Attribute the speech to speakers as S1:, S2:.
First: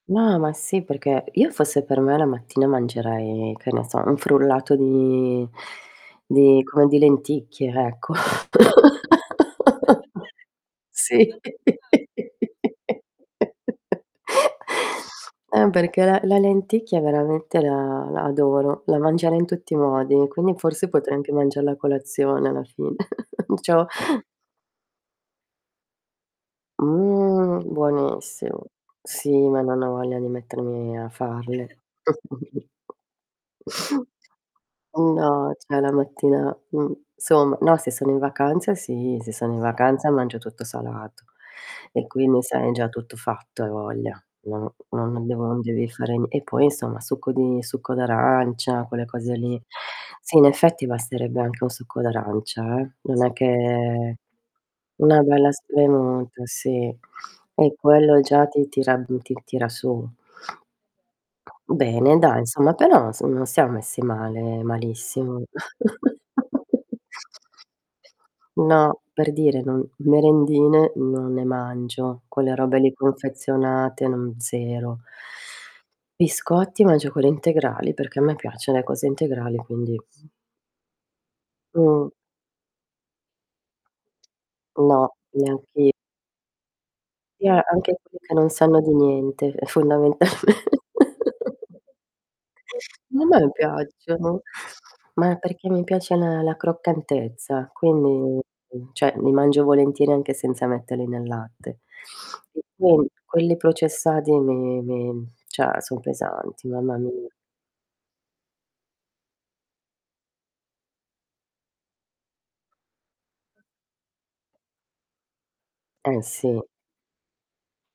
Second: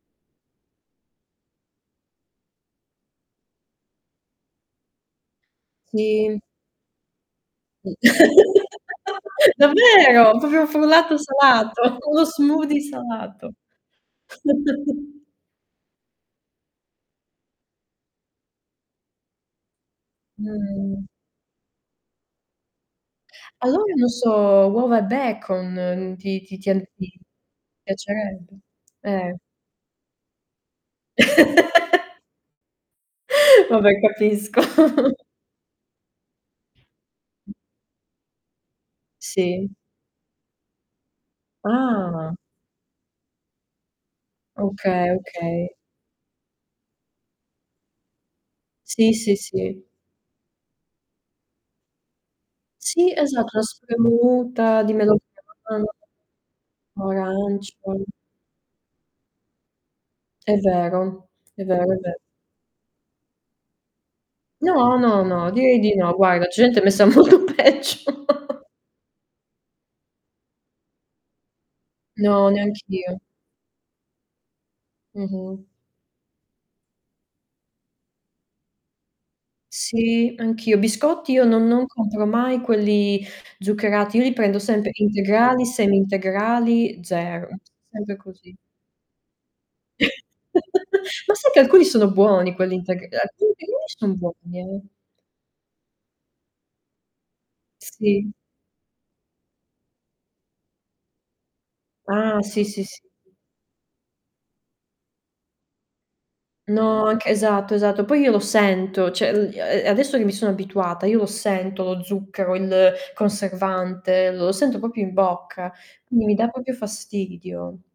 S1: No, ma sì perché io fosse per me la mattina mangerei, che ne so, un frullato di
S2: Sì.
S1: di come di lenticchie,
S2: Mh.
S1: ecco.
S2: Davvero, proprio frullato
S1: Sì.
S2: salato, uno smoothie salato.
S1: Ehm, perché la la lenticchia veramente la la adoro, la mangerei in tutti i modi, e quindi forse
S2: Mh-mh.
S1: potrei anche mangiarla a colazione alla fine. Diciamo
S2: Allora non so, uova e bacon, ti ti ti an ti
S1: Mhmm,
S2: piacerebbe?
S1: buonissimo. Sì,
S2: Eh.
S1: ma non ho voglia di mettermi a farle.
S2: Vabbè, capisco.
S1: No, cioè, la mattina mhmm,
S2: [unintelligible]
S1: somma, no se sono in vacanza sì, se sono in
S2: Sì.
S1: vacanza mangio tutto salato. E,
S2: Ah.
S1: quindi, sai, è già tutto fatto, hai voglia. No. No,
S2: Okay,
S1: non devono non
S2: okay.
S1: devi fare n e poi, insomma, succo di succo d'arancia, quelle
S2: Sì,
S1: cose
S2: sì,
S1: lì.
S2: sì.
S1: Sì, in effetti basterebbe anche un succo d'arancia, eh,
S2: Sì,
S1: non è
S2: esatto, la
S1: che
S2: spremuta di
S1: una bella
S2: melograno,
S1: spremuta sì,
S2: o
S1: e
S2: arancio.
S1: quello già ti tira mhmm, ti tira su.
S2: È vero, è vero, è
S1: Bene
S2: ve
S1: dai, insomma però non s non siam messi male,
S2: No, no,
S1: malissimo.
S2: no, direi di no, guarda, c'è gente messa molto peggio.
S1: eNo, per dire non merendine non ne mangio,
S2: No,
S1: quelle robe lì
S2: neanch'io.
S1: confezionate non 0.
S2: Mh-mh.
S1: Biscotti mangio quelli integrali, perché a me piaccion le cose integrali, quindi
S2: Sì, anch'io, biscotti io non non
S1: Mh.
S2: compro mai quelli zuccherati, io li prendo sempre:
S1: No,
S2: integrali,
S1: neanch'i
S2: semi integrali,
S1: E
S2: zero.
S1: a anche quelli
S2: Sempre
S1: che non
S2: così.
S1: sanno di niente, è fondamen
S2: Ma sai che alcuni sono buoni, quelli integr uhm,
S1: Ma a me non
S2: alcuni di lì son
S1: piacciono,
S2: buoni, eh?
S1: ma perché mi piace a me la la croccantezza,
S2: Sì.
S1: quindi cioè, li mangio volentieri anche senza metterli nel latte.
S2: Ah,
S1: E
S2: sì, sì, sì.
S1: quindi, quelli processati mi mi cioè, son pesanti, mamma
S2: No, anche
S1: mia.
S2: esatto, esatto. Poi io lo sento, cioè il gli a a adesso che mi sono abituata io lo sento lo zucchero, il conservante, lo sento proprio in bocca,
S1: Eh,
S2: quindi mi dà
S1: sì.
S2: proprio fastidio.